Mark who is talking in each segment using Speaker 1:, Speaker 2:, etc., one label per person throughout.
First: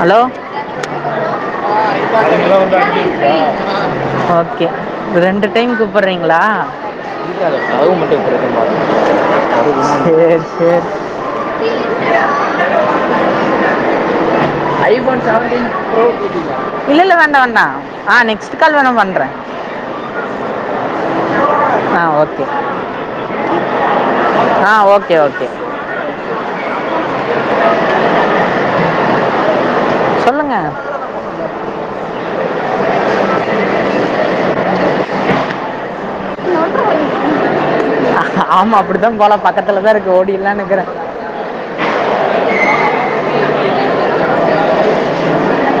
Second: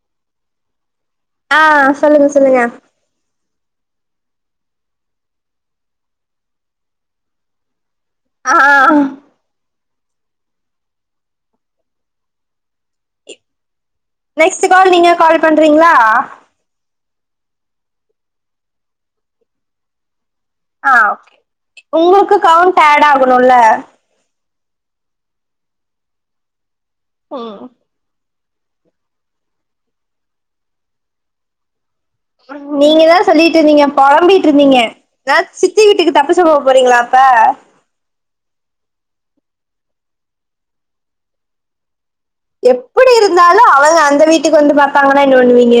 Speaker 1: hello
Speaker 2: ஆ சொல்லுங்க
Speaker 1: ல்லாம்
Speaker 2: சொல்லுங்க
Speaker 1: வந்து அ இருா [unintelligible] ஓகே ரெண்டு டைம் கூப்பிடறீங்களா
Speaker 2: ஆஹ் ஆஹ்
Speaker 1: சேரி சேரி
Speaker 2: நெக்ஸ்ட் கால் நீங்க
Speaker 1: ஐபன்
Speaker 2: கால்
Speaker 1: ஃபேமிலி
Speaker 2: பண்றீங்களா
Speaker 1: ப்ரோ போ இல்ல இல்ல வே [unintelligible] [unintelligible] ஆ நெக்ஸ்ட் கால் வேணா பண்றேன்
Speaker 2: ஆஹ் உங்களுக்கும் கவுண்ட் ஆட் ஆகணுமில்லே
Speaker 1: ஆஹ் ஓகே ஓகே
Speaker 2: ம்
Speaker 1: சொல்லுங்க
Speaker 2: நீங்கதான் சொல்லிட்டு இருந்தீங்க புலம்பிட்டு இருந்தீங்க ஏ சித்தி வீட்டுக்கு தப்பு சம்பவ போறீங்களா அப்போ
Speaker 1: ஆமா அப்படித்தான் போலாம் பக்கத்துலதான் இருக்கு ஓடிலாம்னு இருக்கிறேன்
Speaker 2: எப்படி இருந்தாலும் அவங்க அந்த வீட்டுக்கு வந்து பார்த்தாங்கன்னா என்ன பண்ணுவீங்க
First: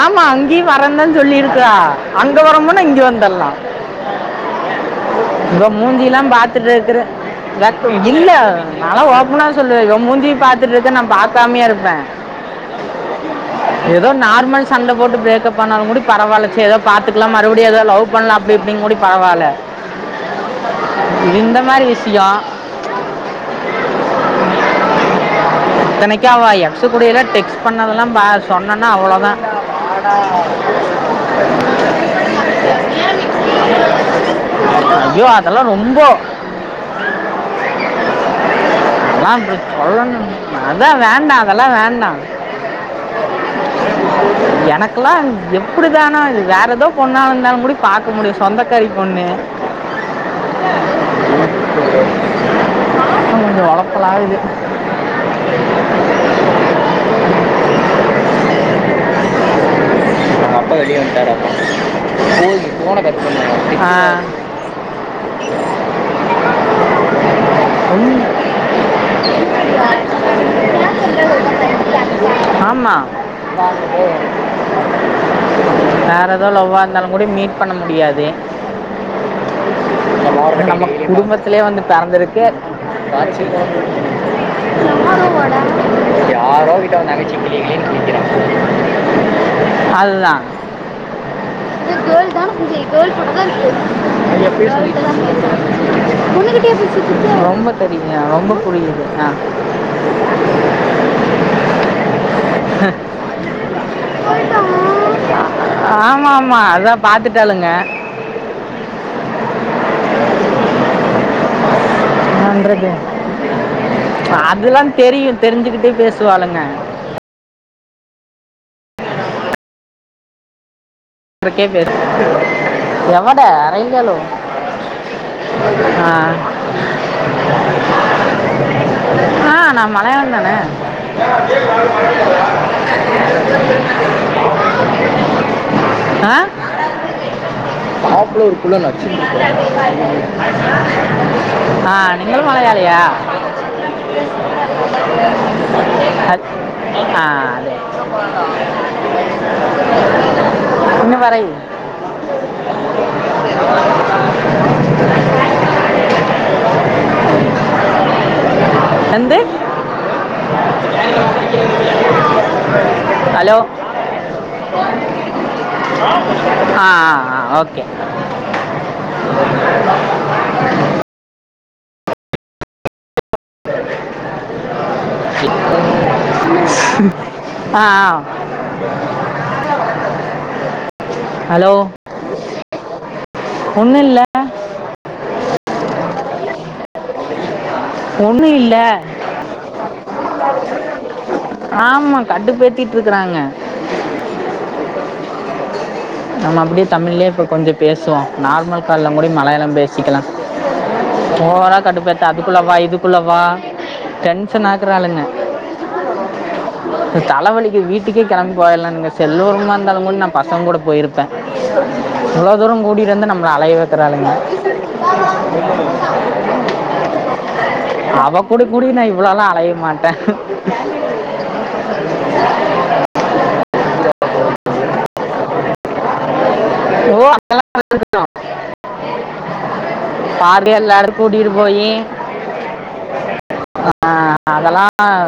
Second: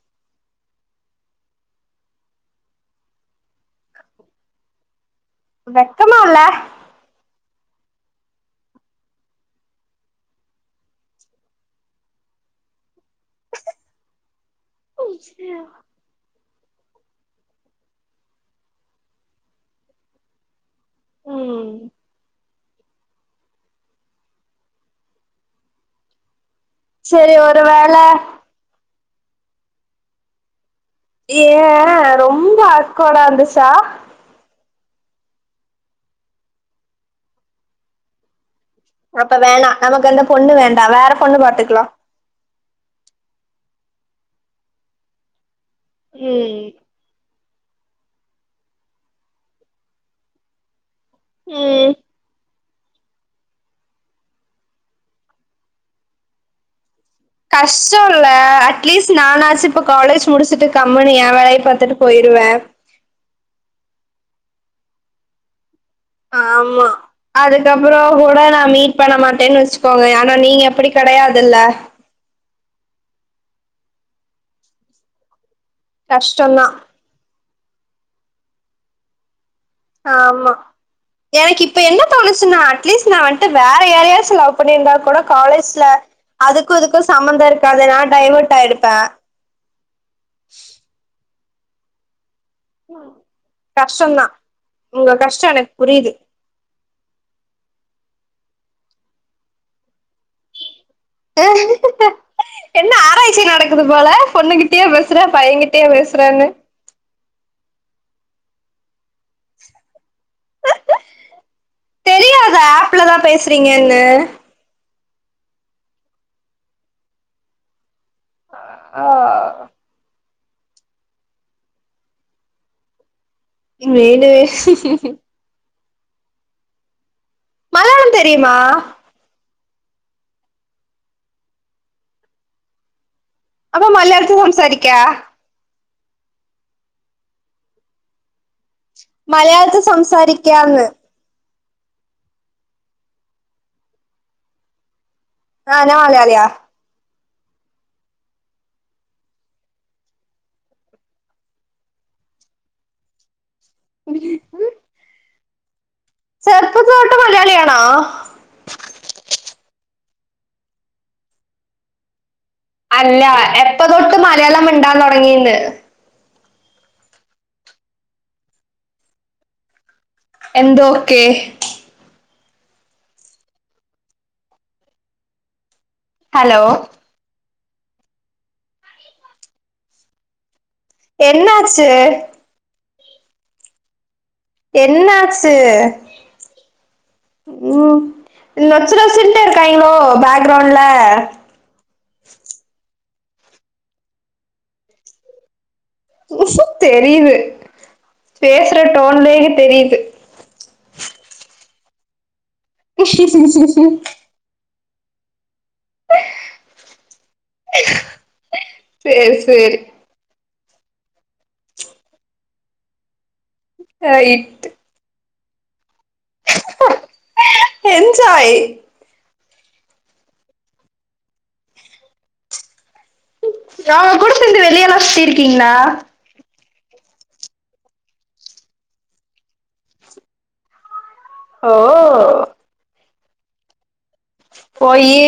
Speaker 1: ஆமா இப் சித்தி வரந்தன்னு சொல்லிருக்கா அங்க வரும்போன்ன நான் இங்க வந்துடலாம் இவ மூஞ்சி
Speaker 2: வெக்கமா
Speaker 1: எல்லாம்
Speaker 2: இல்ல
Speaker 1: பார்த்துட்டு இருக்கற இல்ல நல்லா ஓபனா சொல்வேன் இவ மூஞ்சிய பாத்துட்டு இருக்க நான் பாக்காமமயே இருப்பேன் ஏதோ போய் சண்டை போட்டு பிரேக்கப் பண்ணாலும் கூடி பரவாயில்ல ஏதோ பாத்துக்கலாம் மறுபடியும் ஏதோ லவ் பண்ணலாம் அப்படி இப்படின்னு கூடி பரவாயில்ல இந்த
Speaker 2: ம்
Speaker 1: மாதிரி விஷயம் தனக்கே ஆவா என் தூத்துக்குடியில
Speaker 2: சரி ஒரு
Speaker 1: டெஸ்ட்
Speaker 2: வேள
Speaker 1: பண்ணதெல்லாம் சொன்ன னே அவ்வளோதான்
Speaker 2: ஏன் ரொம்ப அக்கோலா இருந்துச்சா
Speaker 1: ஐயோ அதெல்லாம் ரொம்ப
Speaker 2: அப்ப வேணா நமக்கு அந்த பொண்
Speaker 1: அதாவேண்டா அதெல்லா வேண்டா எனக்கெல்லா எ ப்படிதானோ இது வேற
Speaker 2: ம்
Speaker 1: எதோ பொண்ணா இருந்தாலு எப்படி பாக்க முடியு சொந்தக்காரி பொண்ணு
Speaker 2: உம்
Speaker 1: கொஞ்சோ ஒலப்பல் ஆகுது
Speaker 2: கஷ்டோ இல்ல அட்லீஸ்ட் நானாச்சு இப்ப காலேஜ்
Speaker 1: அவங்க
Speaker 2: முடிச்சுட்டு
Speaker 1: அப்பா வெளியே
Speaker 2: கம்முனு ஏ
Speaker 1: வந்துட்டாரு அப்போ
Speaker 2: வேலைய பாத்துட்டு போயிருவ
Speaker 1: போய் ஃபோனை கட் பண்ணுவாங்க [inaudible]
Speaker 2: ஆமா அதுக்கப்புறோ கூட
Speaker 1: ஒண்ணு-
Speaker 2: நா மீட் பண்ண மாட்டேனு வெச்சு க்கோங்க ஆனா நீங்க அப்படி கெடையாதுல்ல
Speaker 1: ஆமா வேற எதோ
Speaker 2: கஷ்டந்தா
Speaker 1: லவ்வா இருந்தாலுங் கூட மீட் பண்ண முடியாது
Speaker 2: ஆமா
Speaker 1: நம்ம குடும்பத்திலே
Speaker 2: எனக்கு இப்ப
Speaker 1: வந்து
Speaker 2: என்ன
Speaker 1: பிறந்திருக்கு
Speaker 2: தோணுச்சுனா அட்லீஸ்ட் நா வந்துட்டு வேற யாரையாச்சு லவ் பண்ணிருந்தா கூட காலேஜ் ல
Speaker 1: யாரோ
Speaker 2: அதுக்கு
Speaker 1: கிட்ட
Speaker 2: இதுக்கு
Speaker 1: அவன் தங்கச்சி
Speaker 2: சம்மந்தோ
Speaker 1: கிளிகளேன்னு
Speaker 2: இருக்காது நான் டைவர்ட்
Speaker 1: குளிக்கிறான்
Speaker 2: ஆயிடுப்ப
Speaker 1: அதுதான் கேர்ள் கேர்ள் போட்டோ தான் இருக்கு
Speaker 2: கஷ்டந்தா
Speaker 1: கேர்ள்ட
Speaker 2: உங்க
Speaker 1: தான்
Speaker 2: கஷ்டோ
Speaker 1: பேசுரான்
Speaker 2: எனக்கு புரியுது
Speaker 1: பொண்ணுகிட்டயா பேசிட்டிருக்க ஏ ரொம்ப புரியுது ஆ
Speaker 2: என்ன ஆராய்ச்சி நடக்குது போல பொண்ணு கிட்டய பேசுற பையன்கிட்டயா
Speaker 1: ஆமாம்
Speaker 2: பேசுறனு
Speaker 1: ஆமாம் அதான் பார்த்துட்டாளுங்க என்ன
Speaker 2: தெரியாத
Speaker 1: பண்றது
Speaker 2: ஆப்லதா பேசுறீங்கன்னு
Speaker 1: ப்ச் அதெல்லா தெரியு தெரிஞ்சுக்கிட்டே பேசுவாளுங்க
Speaker 2: ஆஹ்
Speaker 1: இருக்கே பேச எவ
Speaker 2: வீடு
Speaker 1: ஆ
Speaker 2: மலையாளம் தெரியுமா
Speaker 1: ஆஹ் நா மலையாலந்தானே
Speaker 2: அப்ப மலையாலத்தில் சம்சாரிக்கா
Speaker 1: ஆஹ் [unintelligible] ஆஹ் நிங்கள் மலையாளியா
Speaker 2: ஆஹ் நா மலையாளியா
Speaker 1: அத்- ஆ அதே பின்ன பரையு
Speaker 2: [inaudible] சர்ப்பு தோட்ட மலையாளியானா
Speaker 1: வந்து [inaudible]
Speaker 2: அல்ல
Speaker 1: ஹலோ
Speaker 2: எப்போதோட்ட மலையாளம் மிண்டான் தொடங்கி இன்னு
Speaker 1: ஆஹ் ஆஹ ஆ ஓகே
Speaker 2: எந்தோக்கே
Speaker 1: உஹம் ஆஹ்
Speaker 2: என்னாச்சு
Speaker 1: ஒண்ணும் இல்ல
Speaker 2: என்ன ஆச்சு உம்
Speaker 1: ஒண்ணும் இல்ல
Speaker 2: நொச்சு நொச்சுண்டே இருக்காங்ய்களோ பேக்ரௌண்ட்ல
Speaker 1: றுக்குறாங்க நம்ம அப்டியே தமிழ்லயே
Speaker 2: தெரியுது
Speaker 1: இப்ப கொஞ்சம பேசுவோம்
Speaker 2: பேசுற
Speaker 1: நார்மல் கால்ல முடி
Speaker 2: டோன்லயே
Speaker 1: மலையாளம்
Speaker 2: தெரியுது
Speaker 1: பேசிக்கலாம் ஓவரா கடுப்பேத்தாதி அதுகுள்ளவா இதுக்குள்ளவா டென்ஷனா குறாளுங்க தலவலிக்குது வீட்டுக்கே கெளம்பி போயற்லாங்க
Speaker 2: சேரி
Speaker 1: செல்லோருமா
Speaker 2: சேரி
Speaker 1: இருந்தாலும் கூட நான் பத் உங்கூட போயிருப்பேன் இவ்ளவு தூரம் கூட்டிட்வந்து நம் ல அலைய வைக்கறாளுங்க
Speaker 2: ஆஹ
Speaker 1: அவ குடி குடினா இவ்வளல்லாம் பைய மாட்டேன்
Speaker 2: அவங்க கூட சேந்து வெளியல்லாம் சுத்திர்கீங்ளா
Speaker 1: ஓ அதலாம் [inaudible] பார் [unintelligible] எல்லாரு கூட்டீட்டு
Speaker 2: ஓ
Speaker 1: போயி
Speaker 2: போயி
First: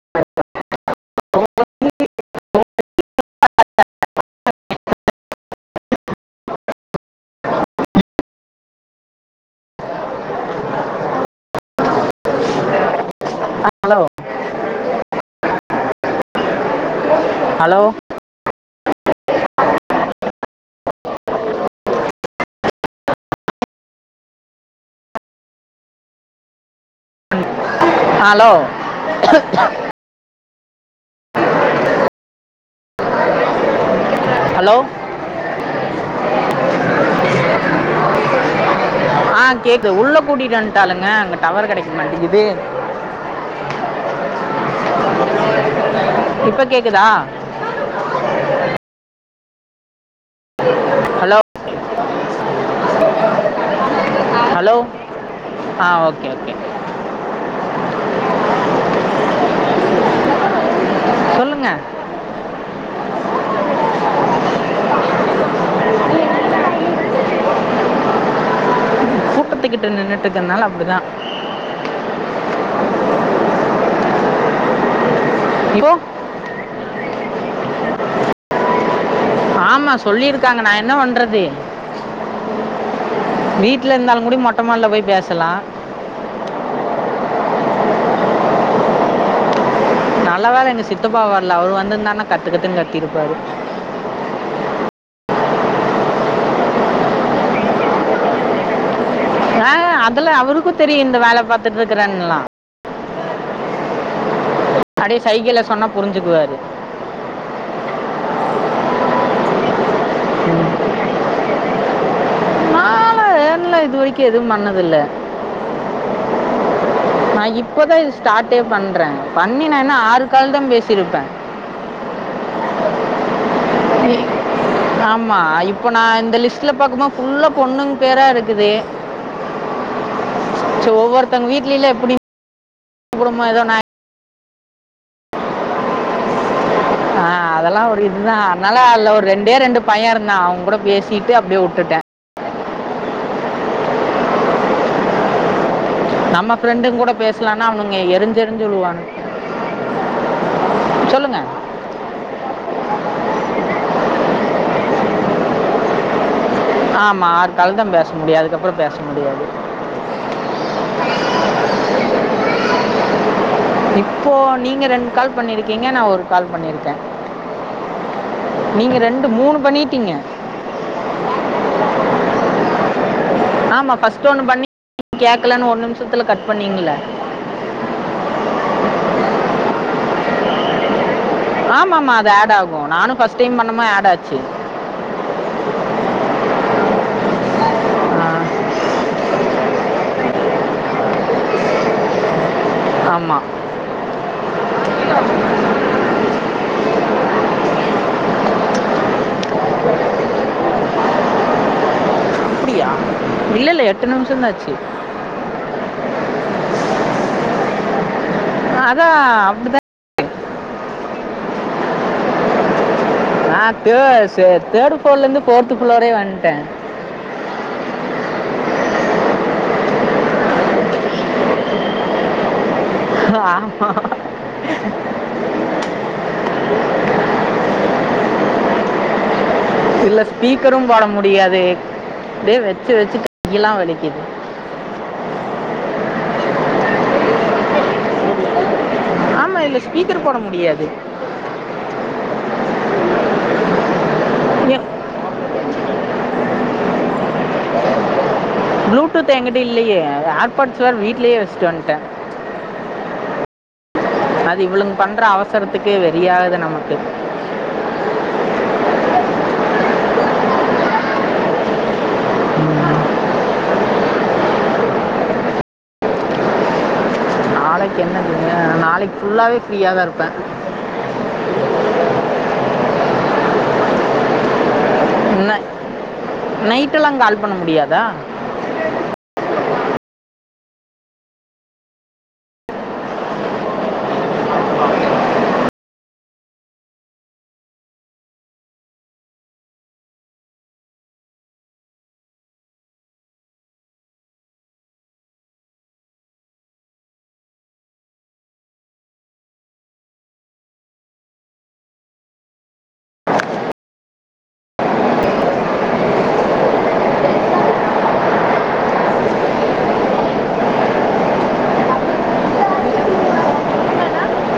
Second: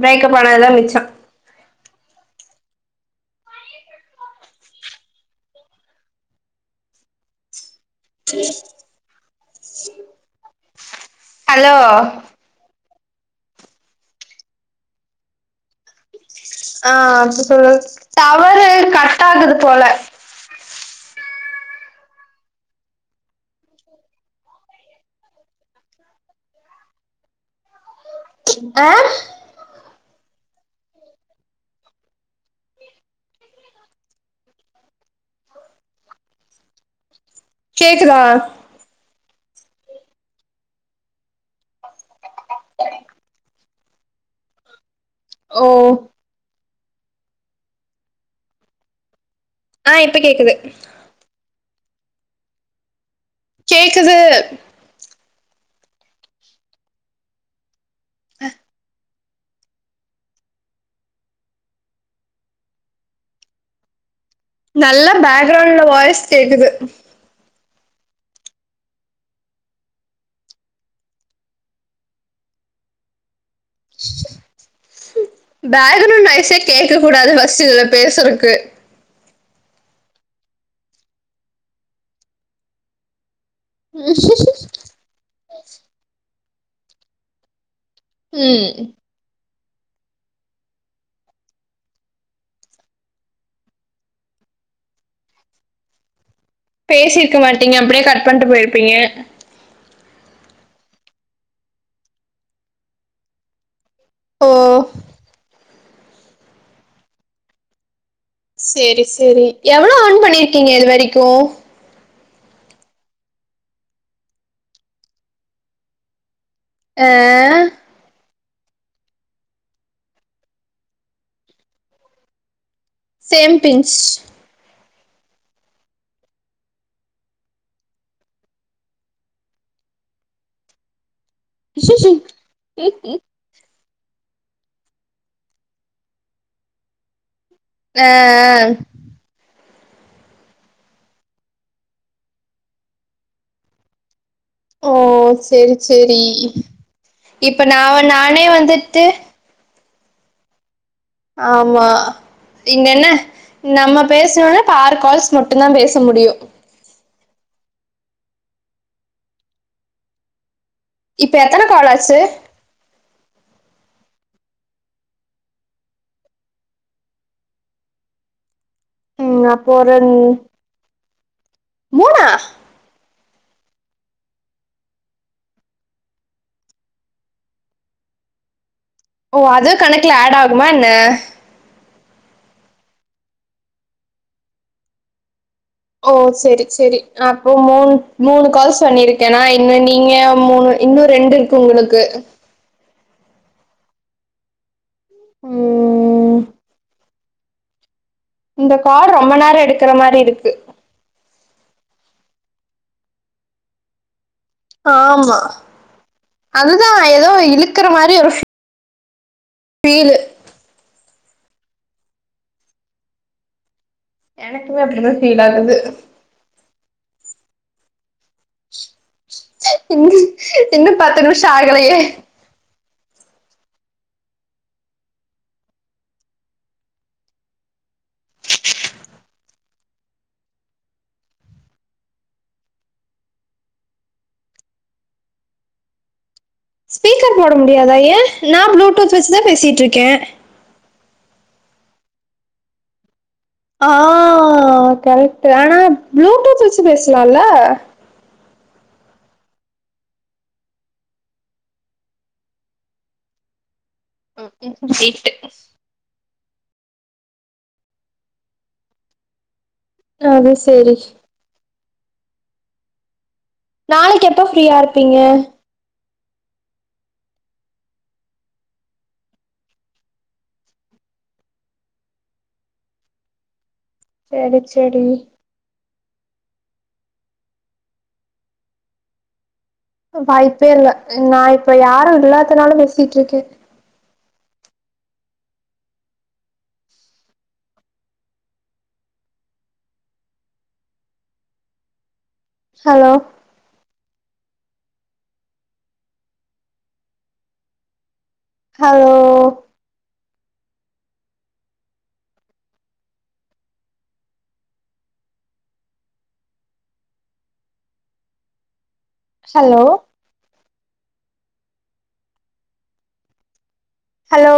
Speaker 2: பிரேக்கப் ஆனதுதா மிச்சம்
Speaker 1: [inaudible]
Speaker 2: உஹம் ஹலோ
Speaker 1: ஆ ஹலோ
Speaker 2: ஆஹ்
Speaker 1: ஹலோ
Speaker 2: [unintelligible] டவரு கட் ஆகுது போல
Speaker 1: ஹலோ
Speaker 2: ஆ
Speaker 1: ஹலோ
Speaker 2: கேக்குதா
Speaker 1: ஆ கேக்குது உள்ள கூட்டிட்டு வன்ட்டாளுங்க அங்க டவரூ கெடைக்க மாட்டங்குது
Speaker 2: ஓ
Speaker 1: இப்ப கேக்குதா
Speaker 2: ஆ கேக்குது
Speaker 1: ஹலோ
Speaker 2: கேக்குது
Speaker 1: ஹலோ ஆ ஓகே ஓகே
Speaker 2: [inaudible]
Speaker 1: சொல்லுங்க
Speaker 2: நல்லா பேக்ரவுண்ட்ல வாய்ஸ் கேக்குது
Speaker 1: கூட்டத்துகிட்ட நின்னுட்டு இருக்கனால அப்டிதா
Speaker 2: [inaudible]
Speaker 1: இப்போ
Speaker 2: பேக்ரவ்ன்ட் வாய்ஸே கேக்க கூடாது ஃபஸ்ட் இத்ல பேசுறக்கு
Speaker 1: ஆமா சொல்லிருக்காங்க நா என்ன பண்றது வீட்ல இருந்தாலு கூட மொட்ட மாடில போய் பேசலா
Speaker 2: ம்
Speaker 1: நல்ல வேல எங்க சித்தபா வர்ல அவரு வந்துருந்தார்னா கத்து கத்துனு கத்திருப்பாரு
Speaker 2: பேசிருக்க மாட்டீங்க அப்டியே கட் பண்ட்டு போய்ருப்பீங்க
Speaker 1: ஆ ஹ அதலா அவருக்கு தெரியு இந்த வேல பாத்துட்ருக்றேன்ல்லா
Speaker 2: ஓ
Speaker 1: அப்டி சைகைல சொன்னா புரிஞ்சுக்குவாரு
Speaker 2: சேரி சேரி எவ்ளோ ஏன் பண்ணிருக்கீங்க இது வரைக்கூ
Speaker 1: நாலா ஏர்ன்லா இதுவரைக்கி எதும் பண்ணது இல்ல
Speaker 2: ஆ அ
Speaker 1: ஸ்டாட்டே பண்றே பண்ணி நா என்ன ஆறு கால் தா பேசிருப்ப
Speaker 2: சேம் பின்ஞ்ச்
Speaker 1: ஆமா இப்போ நா இந்த லிஸ்ட்ல பாக்கு மோ ஃபுல்லா பொண்ணுங் பேரா இருக்குது சோ ஒவ்வொ தங் வீட்லில்லா எப்டி [unintelligible] தோ ஒன்னு ஆ அதெல்லா ஒரு இதுதா அத்னால அல்ல ஒரு ரெண்டே ரெண்டு பையருந்தா அவுங்க கூட பேசிட்டு அப்டியே வுட்டுட்டே
Speaker 2: ஓ செரி செரி
Speaker 1: நம்ம ஃப்ரெண்டுங்க கூட
Speaker 2: இப்ப
Speaker 1: பேசலாம்னா
Speaker 2: நா
Speaker 1: அவனுங்க
Speaker 2: அவ நானே
Speaker 1: எரிஞ்செரிஞ்சு
Speaker 2: வந்துட்டு
Speaker 1: விழுவானுங்க சொல்லுங்க
Speaker 2: ஆமா இங்க என்ன நம்ம பேசனொன ஆறுகால்ஸ் மட்டு தா பேச முடியு
Speaker 1: ஆமா ஆறுகால் தா பேச முடியு அதுகப்றோ பேச முடியாது
Speaker 2: இப்ப எத்தன காலாச்சு
Speaker 1: இப்போ நீங்க ரெண்டு கால் பண்ணிருக்கீங்க நா ஒரு கால் பண்ணிருக்கே நீங்க ரெண்டு
Speaker 2: ம்
Speaker 1: மூணு
Speaker 2: அப்போ ஒரு
Speaker 1: பண்ணிட்டீங்க
Speaker 2: மூணா
Speaker 1: ஆமா ஃபர்ஸ்ட் ஒண்ணு பண்ணி கேக்கலனு ஒரு நிமிஷத்துல கட் பண்ணிங்களே
Speaker 2: ஓ அதுவும் கணக்குல ஆட் ஆகுமா என்ன
Speaker 1: ஆமா ஆமா அது ஆட் ஆகும் நானும் ஃபர்ஸ்ட் டைம் பண்ணும்போ ஆட் ஆச்சு
Speaker 2: ஓ சேரி சேரி அப்போ மூணு
Speaker 1: ஆ,
Speaker 2: மூணு கால்ஸ் பண்ணிருக்கேன்னா இன்னும் நீங்க மூணு இன்னும் ரெண்டு இருக்கு உங்களுக்கு
Speaker 1: ஆமா
Speaker 2: ம் இந்த கால் ரொம்ப நேரம் எடுக்கற மாரி இருக்கு
Speaker 1: அப்படியா இல்ல இல்ல எட்டு நிம்
Speaker 2: ஆமா அது தா ஏதோ இழுக்கற மாரி ஒரு ஃபி
Speaker 1: அதா
Speaker 2: பீலு
Speaker 1: ஆ தே சே
Speaker 2: எனக்குமே
Speaker 1: தேர்ட்
Speaker 2: அப்டிதா
Speaker 1: ஃப்ளோர்ல
Speaker 2: ஃபீல்
Speaker 1: இருந்து ஃபோர்த்
Speaker 2: ஆகுது
Speaker 1: ஃப்ளோரே வந்துட்டே
Speaker 2: இன்னும் இன்னும் பத்து நிமிஷம் ஆகலையே
Speaker 1: ஆமா இதுல ஸ்பீக்கரு போட முடியாது அப்டியே வச்சு வச்சு கையெலா வலிக்குது
Speaker 2: ஸ்பீக்கர் போட முடியாதா ஏன் நா ப்ளூ டூத் வச்சி தா
Speaker 1: ஆமா இல்ல
Speaker 2: பேசிட்டு இருக்கே
Speaker 1: ஸ்பீக்கர் போட முடியாது
Speaker 2: ஆ கரெக்ட் ஆனா ப்ளூடூத் து வச்சு பேசலாம்ல
Speaker 1: ப்ளூடூத் எங்கிட்ட இல்லையே ஏர்பா்ட்ஸ் வேற வீட்லயே வச்சிட்டு வந்துட்ட அது
Speaker 2: ம்
Speaker 1: இவளுங்க பண்ற
Speaker 2: ரைட்டு
Speaker 1: அவசரத்துக்கு வெரி ஆகுது நமக்கு
Speaker 2: அது சேரி நாளைக்கு எப்ப ஃப்ரீயா இருப்பீங்க
Speaker 1: நாளைக்கு என்னக்குங்க நாளைக்கு ஃபுல்லாவே ஃப்ரீயாதா இருப்பே
Speaker 2: சேரி சேரி
Speaker 1: நைட் எல்லா கால் பண்ண முடியாதா
Speaker 2: வாய்ப்பே இல்ல நான் இப்ப யாரும் இல்லாத்தனால பேசிட்டு இருக்கே ஹலோ ஹலோ ஹலோ ஹலோ